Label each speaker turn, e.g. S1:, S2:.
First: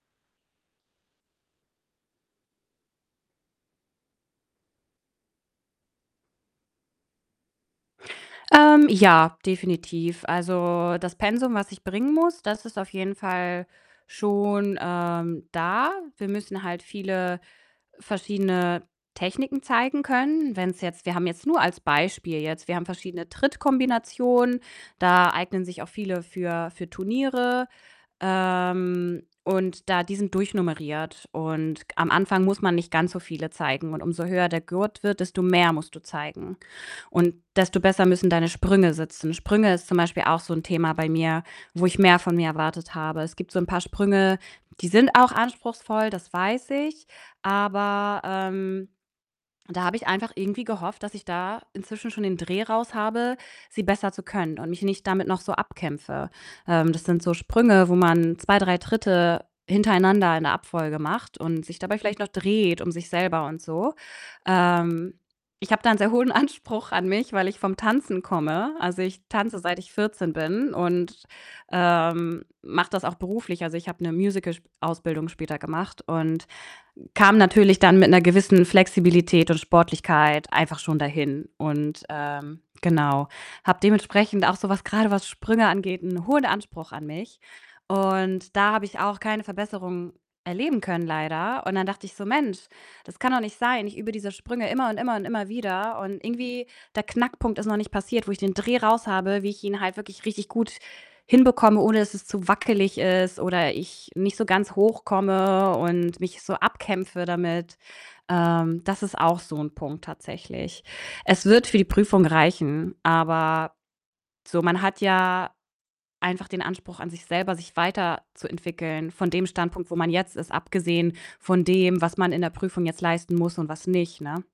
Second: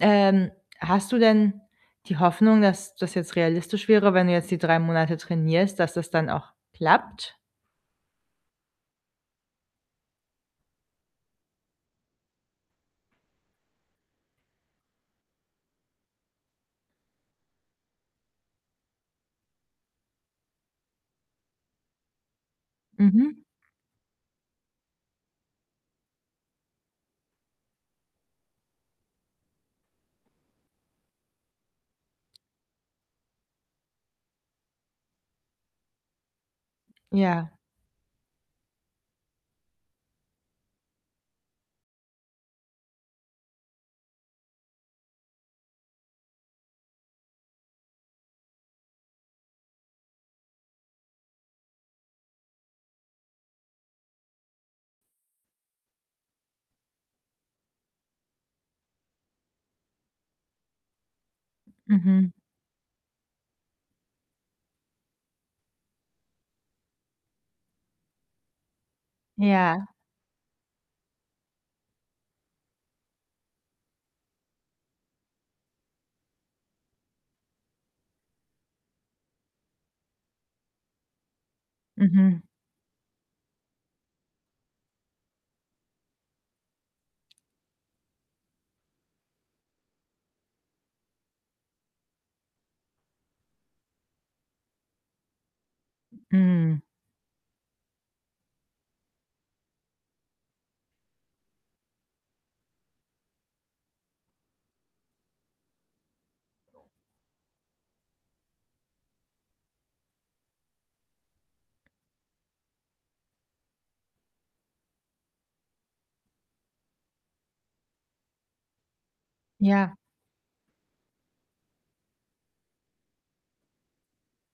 S1: Ähm. Hast du denn die Hoffnung, dass das jetzt realistisch wäre, wenn du jetzt die 3 Monate trainierst, dass das dann auch klappt?
S2: Ähm, ja, definitiv. Also, das Pensum, was ich bringen muss, das ist auf jeden Fall schon, ähm, da. Wir müssen halt viele verschiedene Techniken zeigen können. Wenn's jetzt wir haben jetzt nur als Beispiel jetzt, wir haben verschiedene
S1: Mhm.
S2: Trittkombinationen, da eignen sich auch viele für für Turniere. Ähm, und da die sind durchnummeriert und am Anfang muss man nicht ganz so viele zeigen. Und umso höher der Gurt wird, desto mehr musst du zeigen. Und
S1: Ja.
S2: desto besser müssen deine Sprünge sitzen. Sprünge ist zum Beispiel auch so 'n Thema bei mir, wo ich mehr von mir erwartet habe. Es gibt so 'n paar Sprünge die sind auch anspruchsvoll, das weiß ich. Aber, ähm, da habe ich einfach irgendwie gehofft, dass ich da inzwischen schon den Dreh raus habe, sie besser zu können und mich nicht damit noch so abkämpfe. Ähm, das sind so Sprünge, wo man 2, 3 Tritte hintereinander in der Abfolge macht und sich dabei vielleicht noch
S1: Mhm.
S2: dreht um sich selber und so. Ähm, ich habe da einen sehr hohen Anspruch an mich, weil ich vom Tanzen komme. Also, ich tanze seit
S1: Ja.
S2: ich 14 bin und, ähm, mache das auch beruflich. Also, ich habe 'ne Musicalausbildung später gemacht und kam natürlich dann mit 'ner gewissen Flexibilität und Sportlichkeit einfach schon dahin. Und,
S1: Mhm.
S2: ähm, genau, habe dementsprechend auch so was, grade, was Sprünge angeht, 'n hohen Anspruch an mich. Und da habe ich auch keine Verbesserung erleben können, leider. Und dann dachte ich so: „Mensch, das kann doch nicht sein. Ich übe diese Sprünge immer und immer und immer wieder.“ Und irgendwie
S1: Mhm.
S2: der Knackpunkt ist noch nicht passiert, wo ich den Dreh raushabe, wie ich ihn halt wirklich richtig gut hinbekomme, ohne dass es zu wackelig ist oder ich nicht so ganz hoch komme und mich so abkämpfe damit. Ähm, das ist auch so 'n Punkt tatsächlich. Es wird für die Prüfung reichen, aber so, man hat ja einfach den Anspruch an sich selber, sich weiterzuentwickeln von dem Standpunkt,
S1: Ja.
S2: wo man jetzt ist, abgesehen von dem, was man in der Prüfung jetzt leisten muss und was nicht, ne?